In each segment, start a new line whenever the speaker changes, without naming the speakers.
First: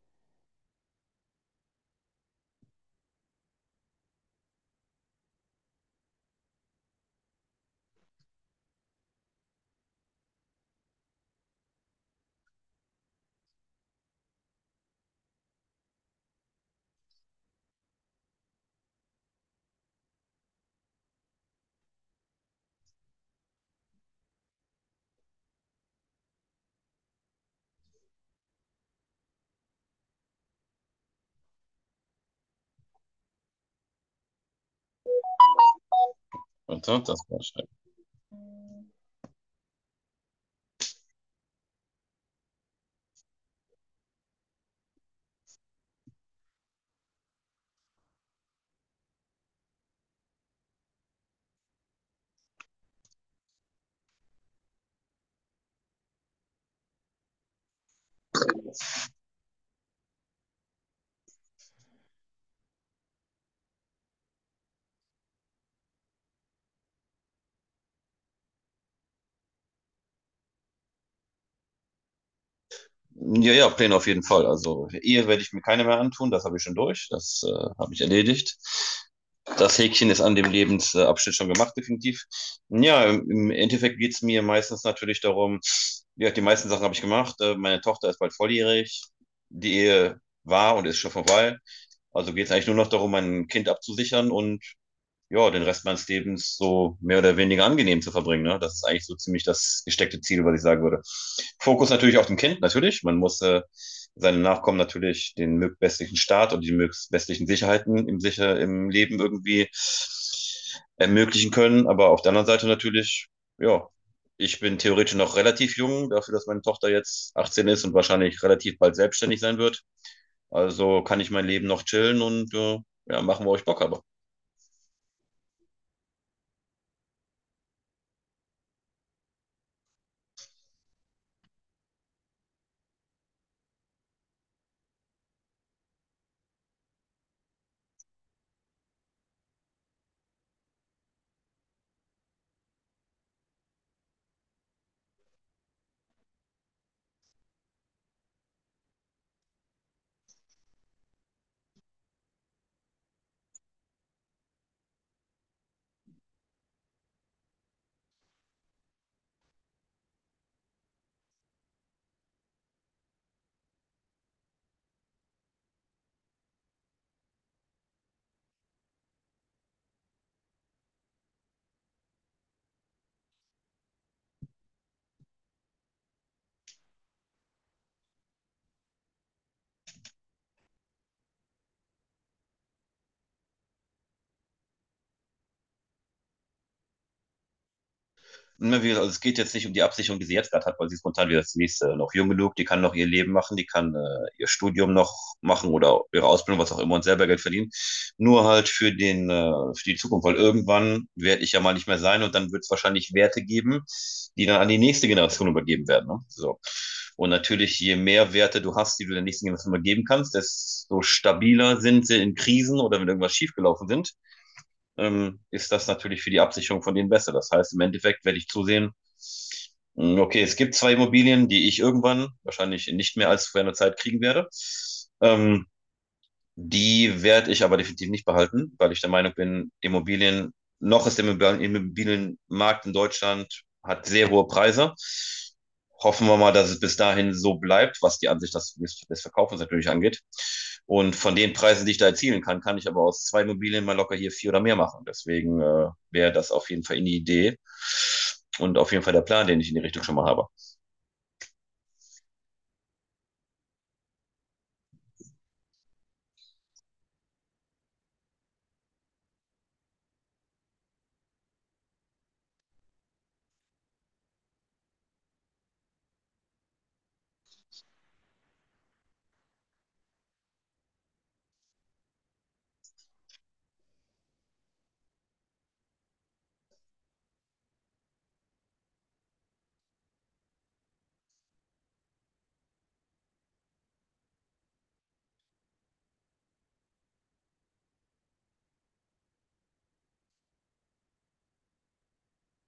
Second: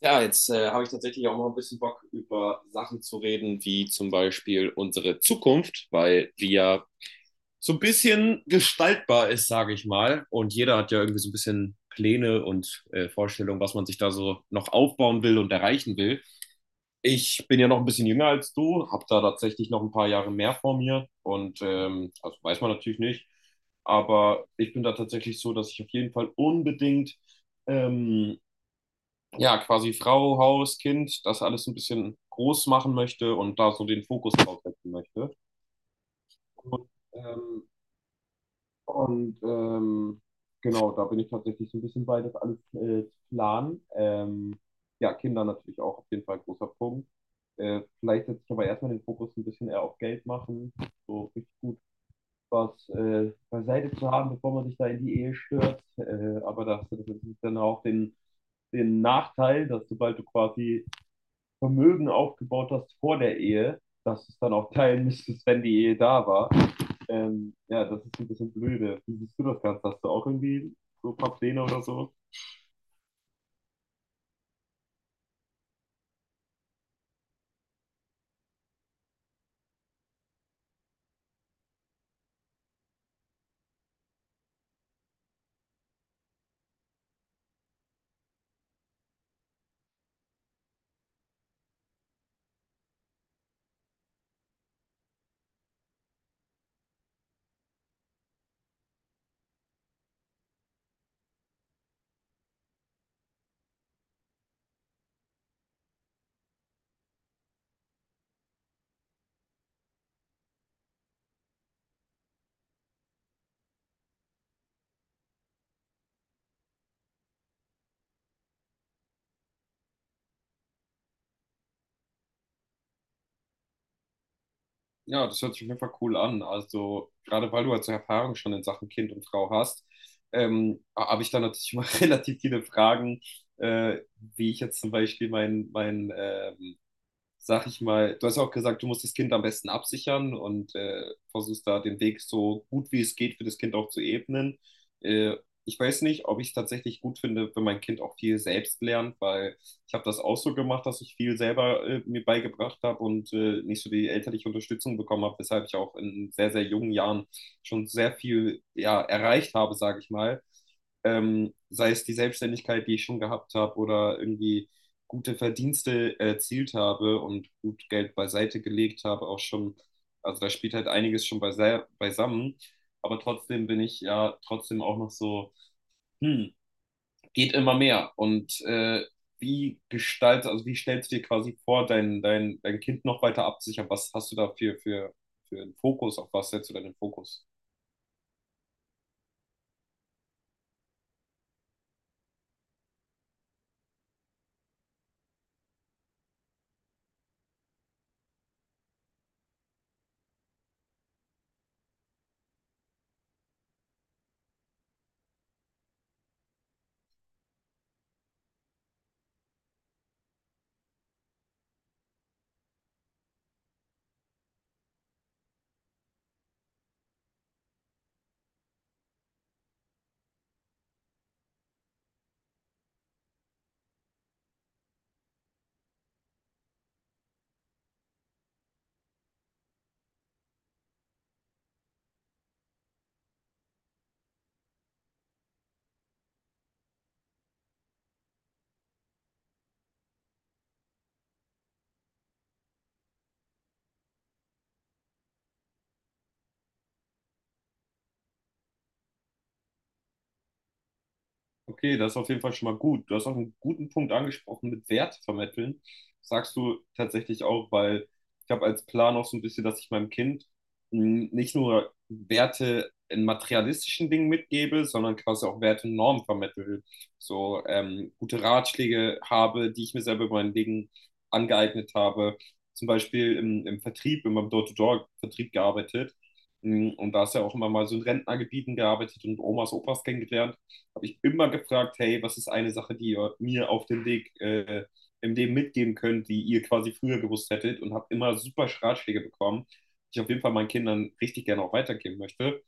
Ja, jetzt habe ich tatsächlich auch mal ein bisschen Bock, über Sachen zu reden, wie zum Beispiel unsere Zukunft, weil die ja so ein bisschen gestaltbar ist, sage ich mal. Und jeder hat ja irgendwie so ein bisschen Pläne und Vorstellungen, was man sich da so noch aufbauen will und erreichen will. Ich bin ja noch ein bisschen jünger als du, habe da tatsächlich noch ein paar Jahre mehr vor mir und also weiß man natürlich nicht. Aber ich bin da tatsächlich so, dass ich auf jeden Fall unbedingt ähm, ja, quasi Frau, Haus, Kind, das alles ein bisschen groß machen möchte und da so den Fokus drauf setzen möchte.
Und
Und,
so, das war
ähm,
schön.
und ähm, genau, da bin ich tatsächlich so ein bisschen bei, das alles zu planen. Ja, Kinder natürlich auch auf jeden Fall ein großer Punkt. Vielleicht setze ich aber erstmal den Fokus ein bisschen eher auf Geld machen, so richtig gut was beiseite zu haben, bevor man sich da in die Ehe stürzt. Aber das hast du dann auch den Nachteil, dass sobald du quasi Vermögen aufgebaut hast vor der Ehe, dass es dann auch teilen müsstest, wenn die Ehe da war. Ja, das ist ein bisschen blöde. Wie siehst du das Ganze? Hast du auch irgendwie so ein paar Pläne oder so?
Ja, ja, Pläne auf jeden Fall. Also Ehe werde ich mir keine mehr antun, das habe ich schon durch, das habe ich erledigt. Das Häkchen ist an dem Lebensabschnitt schon gemacht, definitiv. Ja, im Endeffekt geht es mir meistens natürlich darum, ja, die meisten Sachen habe ich gemacht. Meine Tochter ist bald volljährig, die Ehe war und ist schon vorbei. Also geht es eigentlich nur noch darum, mein Kind abzusichern und ja, den Rest meines Lebens so mehr oder weniger angenehm zu verbringen. Ne? Das ist eigentlich so ziemlich das gesteckte Ziel, was ich sagen würde. Fokus natürlich auf dem Kind, natürlich. Man muss seinen Nachkommen natürlich den bestmöglichen Start und die bestmöglichen Sicherheiten im, sicher, im Leben irgendwie ermöglichen können. Aber auf der anderen Seite natürlich, ja, ich bin theoretisch noch relativ jung, dafür, dass meine Tochter jetzt 18 ist und wahrscheinlich relativ bald selbstständig sein wird. Also kann ich mein Leben noch chillen und ja, machen, wo ich Bock habe.
Ja, das hört sich auf jeden Fall cool an. Also, gerade weil du also Erfahrung schon in Sachen Kind und Frau hast, habe ich da natürlich immer relativ viele Fragen, äh, wie ich jetzt zum Beispiel mein sag ich mal, du hast ja auch gesagt, du musst das Kind am besten absichern und versuchst da den Weg so gut wie es geht für das Kind auch zu ebnen. Äh, Ich weiß nicht, ob ich es tatsächlich gut finde, wenn mein Kind auch viel selbst lernt, weil ich habe das auch so gemacht, dass ich viel selber mir beigebracht habe und nicht so die elterliche Unterstützung bekommen habe, weshalb ich auch in sehr, sehr jungen Jahren schon sehr viel ja, erreicht habe, sage ich mal. Sei es die Selbstständigkeit, die ich schon gehabt habe oder irgendwie gute Verdienste erzielt habe und gut Geld beiseite gelegt habe, auch schon, also da spielt halt einiges schon beisammen, aber trotzdem bin ich ja trotzdem auch noch so, hm, geht immer mehr und also wie stellst du dir quasi vor, dein Kind noch weiter abzusichern? Was hast du da für einen Fokus? Auf was setzt du deinen Fokus?
Also es geht jetzt nicht um die Absicherung, die sie jetzt gerade hat, weil sie ist momentan wieder das nächste noch jung genug, die kann noch ihr Leben machen, die kann ihr Studium noch machen oder ihre Ausbildung, was auch immer, und selber Geld verdienen. Nur halt für die Zukunft, weil irgendwann werde ich ja mal nicht mehr sein und dann wird es wahrscheinlich Werte geben, die dann an die nächste Generation übergeben werden. Ne? So. Und natürlich, je mehr Werte du hast, die du der nächsten Generation übergeben kannst, desto stabiler sind sie in Krisen oder wenn irgendwas schiefgelaufen sind, ist das natürlich für die Absicherung von denen besser. Das heißt, im Endeffekt werde ich zusehen, okay, es gibt zwei Immobilien, die ich irgendwann wahrscheinlich nicht mehr als vor einer Zeit kriegen werde. Ähm, Die werde ich aber definitiv nicht behalten, weil ich der Meinung bin, Immobilien, noch ist der Immobilienmarkt in Deutschland, hat sehr hohe Preise. Hoffen wir mal, dass es bis dahin so bleibt, was die Ansicht des, des Verkaufens natürlich angeht. Und von den Preisen, die ich da erzielen kann, kann ich aber aus zwei Immobilien mal locker hier vier oder mehr machen. Deswegen wäre das auf jeden Fall eine Idee und auf jeden Fall der Plan, den ich in die Richtung schon mal habe.
Okay, das ist auf jeden Fall schon mal gut. Du hast auch einen guten Punkt angesprochen mit Wert vermitteln. Sagst du tatsächlich auch, weil ich habe als Plan auch so ein bisschen, dass ich meinem Kind mh, nicht nur Werte in materialistischen Dingen mitgebe, sondern quasi auch Werte und Normen vermittle. So gute Ratschläge habe, die ich mir selber über mein Leben angeeignet habe. Zum Beispiel im Vertrieb, in meinem Door-to-Door-Vertrieb gearbeitet. Mh, und da ist ja auch immer mal so in Rentnergebieten gearbeitet und Omas, Opas kennengelernt habe ich immer gefragt, hey, was ist eine Sache, die ihr mir auf dem Weg im Leben mitgeben könnt, die ihr quasi früher gewusst hättet und habe immer super Ratschläge bekommen, die ich auf jeden Fall meinen Kindern richtig gerne auch weitergeben möchte.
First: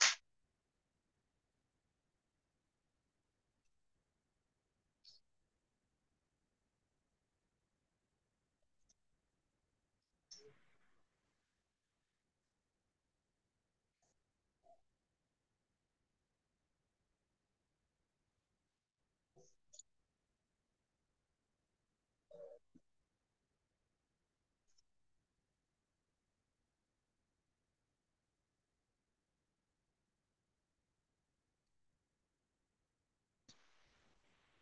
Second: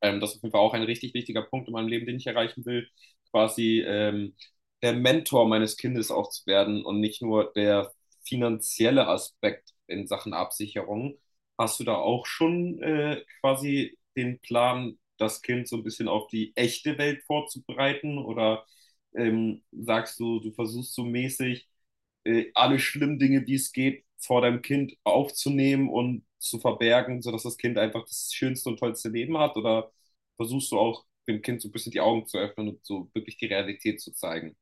Das ist auf jeden Fall auch ein richtig wichtiger Punkt in meinem Leben, den ich erreichen will, quasi der Mentor meines Kindes auch zu werden und nicht nur der finanzielle Aspekt in Sachen Absicherung. Hast du da auch schon quasi den Plan, das Kind so ein bisschen auf die echte Welt vorzubereiten? Oder sagst du, du versuchst so mäßig alle schlimmen Dinge, die es geht, vor deinem Kind aufzunehmen und zu verbergen, sodass das Kind einfach das schönste und tollste Leben hat? Oder versuchst du auch dem Kind so ein bisschen die Augen zu öffnen und so wirklich die Realität zu zeigen.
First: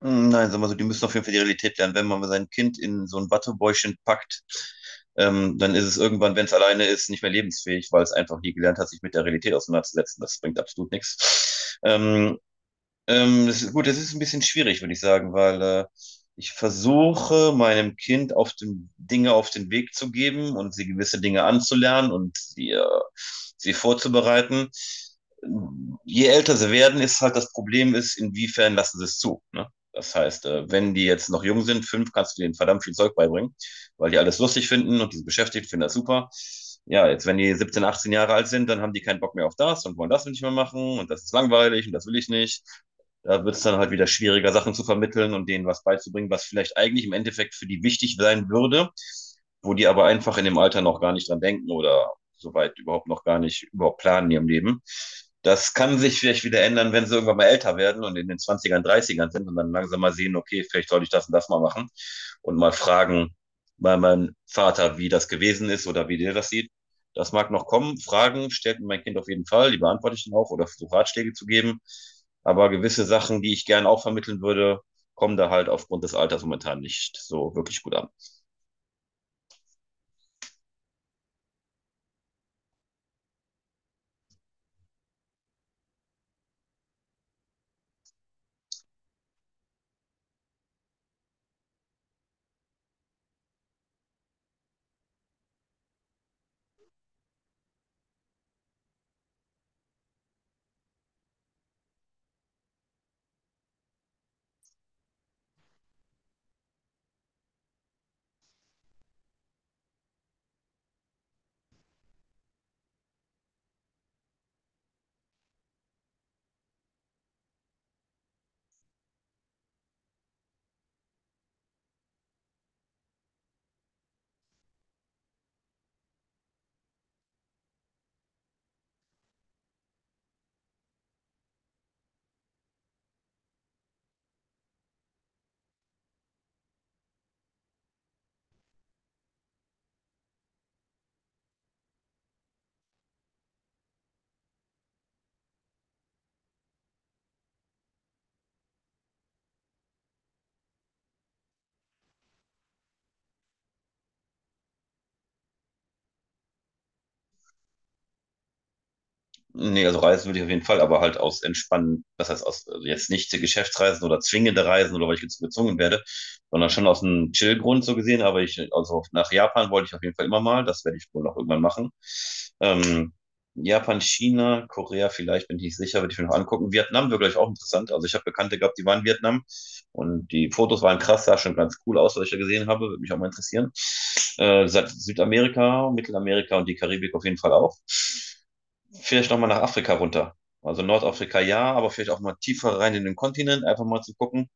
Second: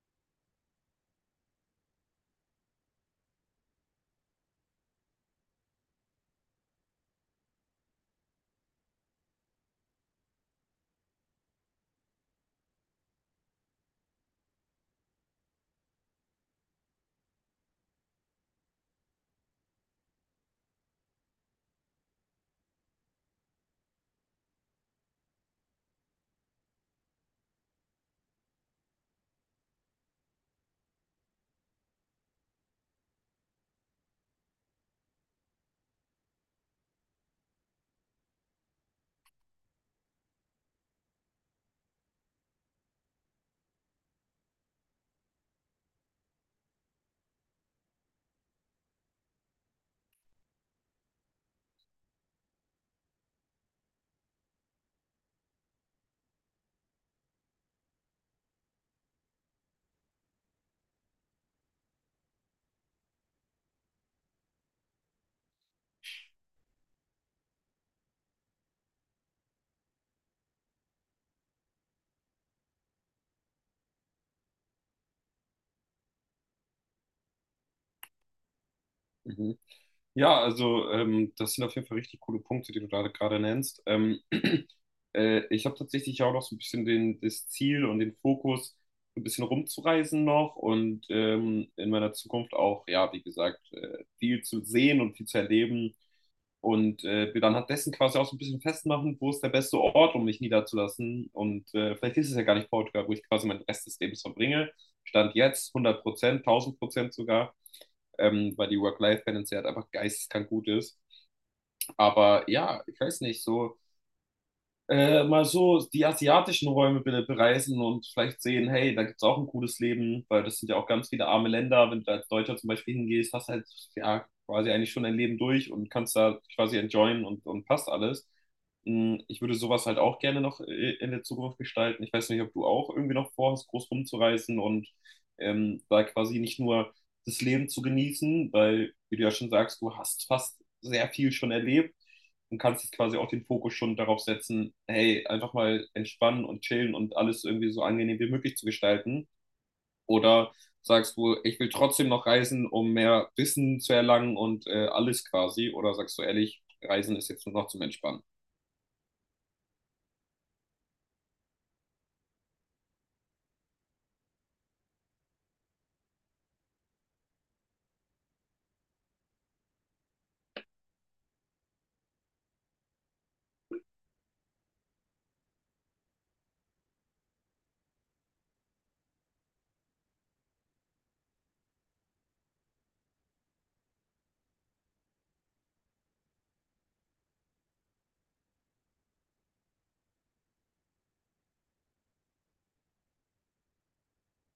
Nein, sagen wir so, die müssen auf jeden Fall die Realität lernen. Wenn man sein Kind in so ein Wattebäuschen packt, dann ist es irgendwann, wenn es alleine ist, nicht mehr lebensfähig, weil es einfach nie gelernt hat, sich mit der Realität auseinanderzusetzen. Das bringt absolut nichts. Das ist, gut, das ist ein bisschen schwierig, würde ich sagen, weil ich versuche, meinem Kind auf den, Dinge auf den Weg zu geben und sie gewisse Dinge anzulernen und sie vorzubereiten. Je älter sie werden, ist halt das Problem ist, inwiefern lassen sie es zu, ne? Das heißt, wenn die jetzt noch jung sind, 5, kannst du denen verdammt viel Zeug beibringen, weil die alles lustig finden und die sind beschäftigt, finden das super. Ja, jetzt wenn die 17, 18 Jahre alt sind, dann haben die keinen Bock mehr auf das und wollen das nicht mehr machen und das ist langweilig und das will ich nicht. Da wird es dann halt wieder schwieriger, Sachen zu vermitteln und denen was beizubringen, was vielleicht eigentlich im Endeffekt für die wichtig sein würde, wo die aber einfach in dem Alter noch gar nicht dran denken oder soweit überhaupt noch gar nicht überhaupt planen in ihrem Leben. Das kann sich vielleicht wieder ändern, wenn sie irgendwann mal älter werden und in den Zwanzigern Dreißigern sind und dann langsam mal sehen, okay, vielleicht soll ich das und das mal machen und mal fragen bei meinem Vater, wie das gewesen ist oder wie der das sieht. Das mag noch kommen. Fragen stellt mir mein Kind auf jeden Fall, die beantworte ich dann auch oder versuche Ratschläge zu geben. Aber gewisse Sachen, die ich gerne auch vermitteln würde, kommen da halt aufgrund des Alters momentan nicht so wirklich gut an.
Mhm. Ja, also das sind auf jeden Fall richtig coole Punkte, die du da gerade nennst. Ich habe tatsächlich auch noch so ein bisschen das Ziel und den Fokus, so ein bisschen rumzureisen noch und in meiner Zukunft auch, ja, wie gesagt, viel zu sehen und viel zu erleben. Und wir dann hat dessen quasi auch so ein bisschen festmachen, wo ist der beste Ort, um mich niederzulassen. Und vielleicht ist es ja gar nicht Portugal, wo ich quasi meinen Rest des Lebens verbringe. Stand jetzt 100%, 1000% sogar, weil die Work-Life-Balance ja halt einfach geisteskrank gut ist. Aber ja, ich weiß nicht, so mal so die asiatischen Räume bitte bereisen und vielleicht sehen, hey, da gibt es auch ein cooles Leben, weil das sind ja auch ganz viele arme Länder. Wenn du als Deutscher zum Beispiel hingehst, hast halt ja quasi eigentlich schon dein Leben durch und kannst da quasi enjoyen und passt alles. Mm, ich würde sowas halt auch gerne noch in der Zukunft gestalten. Ich weiß nicht, ob du auch irgendwie noch vorhast, groß rumzureisen und da quasi nicht nur das Leben zu genießen, weil, wie du ja schon sagst, du hast fast sehr viel schon erlebt und kannst jetzt quasi auch den Fokus schon darauf setzen, hey, einfach mal entspannen und chillen und alles irgendwie so angenehm wie möglich zu gestalten. Oder sagst du, ich will trotzdem noch reisen, um mehr Wissen zu erlangen und alles quasi? Oder sagst du ehrlich, Reisen ist jetzt nur noch zum Entspannen?
Nee, also reisen würde ich auf jeden Fall, aber halt aus entspannen, das heißt aus also jetzt nicht Geschäftsreisen oder zwingende Reisen oder weil ich jetzt so gezwungen werde, sondern schon aus einem Chill-Grund so gesehen. Aber ich, also nach Japan wollte ich auf jeden Fall immer mal, das werde ich wohl noch irgendwann machen. Ähm, Japan, China, Korea vielleicht, bin ich nicht sicher, würde ich mir noch angucken. Vietnam wäre gleich auch interessant. Also ich habe Bekannte gehabt, die waren in Vietnam und die Fotos waren krass, sah schon ganz cool aus, was ich da gesehen habe, würde mich auch mal interessieren. Südamerika, Mittelamerika und die Karibik auf jeden Fall auch. Vielleicht nochmal nach Afrika runter. Also Nordafrika ja, aber vielleicht auch mal tiefer rein in den Kontinent, einfach mal zu gucken.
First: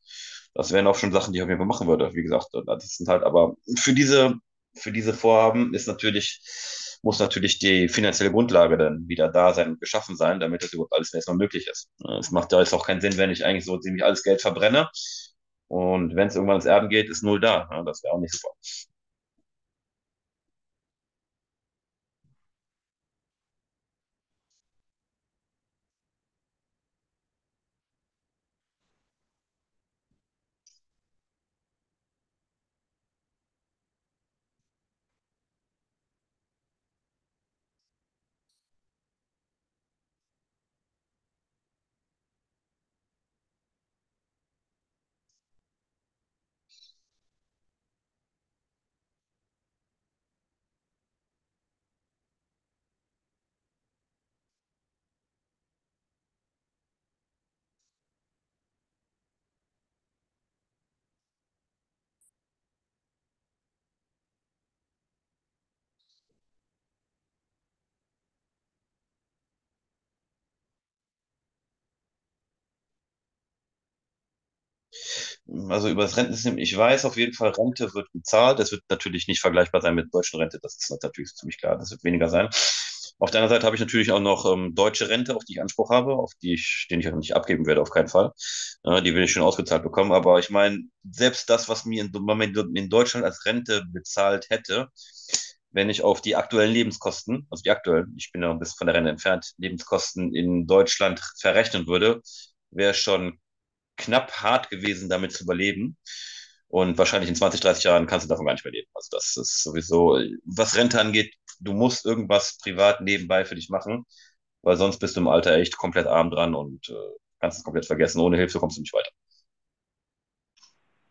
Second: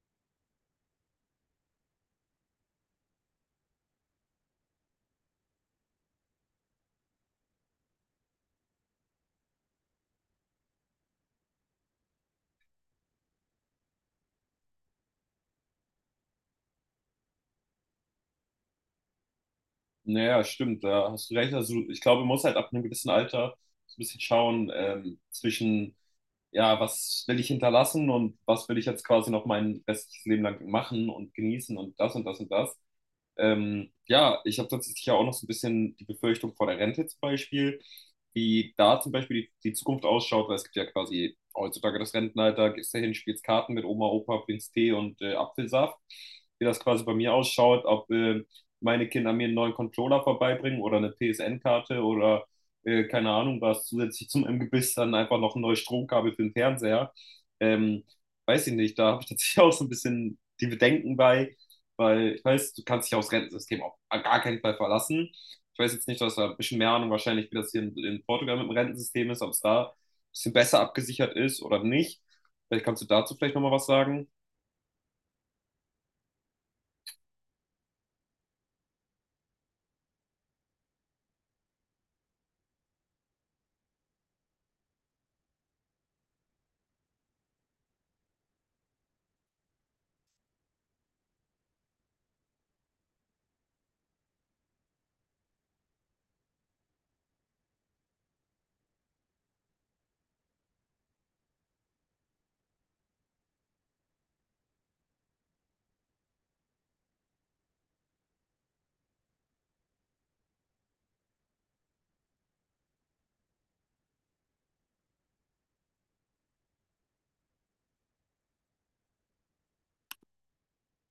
Das wären auch schon Sachen, die ich auf jeden Fall machen würde. Wie gesagt, das sind halt aber für diese Vorhaben ist natürlich, muss natürlich die finanzielle Grundlage dann wieder da sein und geschaffen sein, damit das überhaupt alles erstmal möglich ist. Es macht ja jetzt auch keinen Sinn, wenn ich eigentlich so ziemlich alles Geld verbrenne. Und wenn es irgendwann ins Erden geht, ist null da. Ja, das wäre auch nicht so.
Naja, stimmt, da hast du recht. Also ich glaube, man muss halt ab einem gewissen Alter so ein bisschen schauen zwischen, ja, was will ich hinterlassen und was will ich jetzt quasi noch mein restliches Leben lang machen und genießen und das und das und das. Ja, ich habe tatsächlich ja auch noch so ein bisschen die Befürchtung vor der Rente zum Beispiel, wie da zum Beispiel die Zukunft ausschaut, weil es gibt ja quasi heutzutage das Rentenalter, gehst dahin, spielst Karten mit Oma, Opa, trinkst Tee und Apfelsaft. Wie das quasi bei mir ausschaut, ob meine Kinder mir einen neuen Controller vorbeibringen oder eine PSN-Karte oder keine Ahnung was, zusätzlich zum Imbiss dann einfach noch ein neues Stromkabel für den Fernseher. Ähm, Weiß ich nicht, da habe ich tatsächlich auch so ein bisschen die Bedenken bei, weil ich weiß, du kannst dich aufs Rentensystem auf gar keinen Fall verlassen. Ich weiß jetzt nicht, dass da ein bisschen mehr Ahnung wahrscheinlich, wie das hier in Portugal mit dem Rentensystem ist, ob es da ein bisschen besser abgesichert ist oder nicht. Vielleicht kannst du dazu vielleicht nochmal was sagen.
Also über das Rentensystem, ich weiß auf jeden Fall, Rente wird gezahlt. Das wird natürlich nicht vergleichbar sein mit der deutschen Rente. Das ist natürlich ziemlich klar. Das wird weniger sein. Auf der anderen Seite habe ich natürlich auch noch deutsche Rente, auf die ich Anspruch habe, auf die ich, den ich auch nicht abgeben werde, auf keinen Fall. Die will ich schon ausgezahlt bekommen. Aber ich meine, selbst das, was mir in Deutschland als Rente bezahlt hätte, wenn ich auf die aktuellen Lebenskosten, also die aktuellen, ich bin ja ein bisschen von der Rente entfernt, Lebenskosten in Deutschland verrechnen würde, wäre schon knapp hart gewesen, damit zu überleben. Und wahrscheinlich in 20, 30 Jahren kannst du davon gar nicht mehr leben. Also das ist sowieso, was Rente angeht, du musst irgendwas privat nebenbei für dich machen, weil sonst bist du im Alter echt komplett arm dran und kannst es komplett vergessen. Ohne Hilfe kommst du nicht weiter.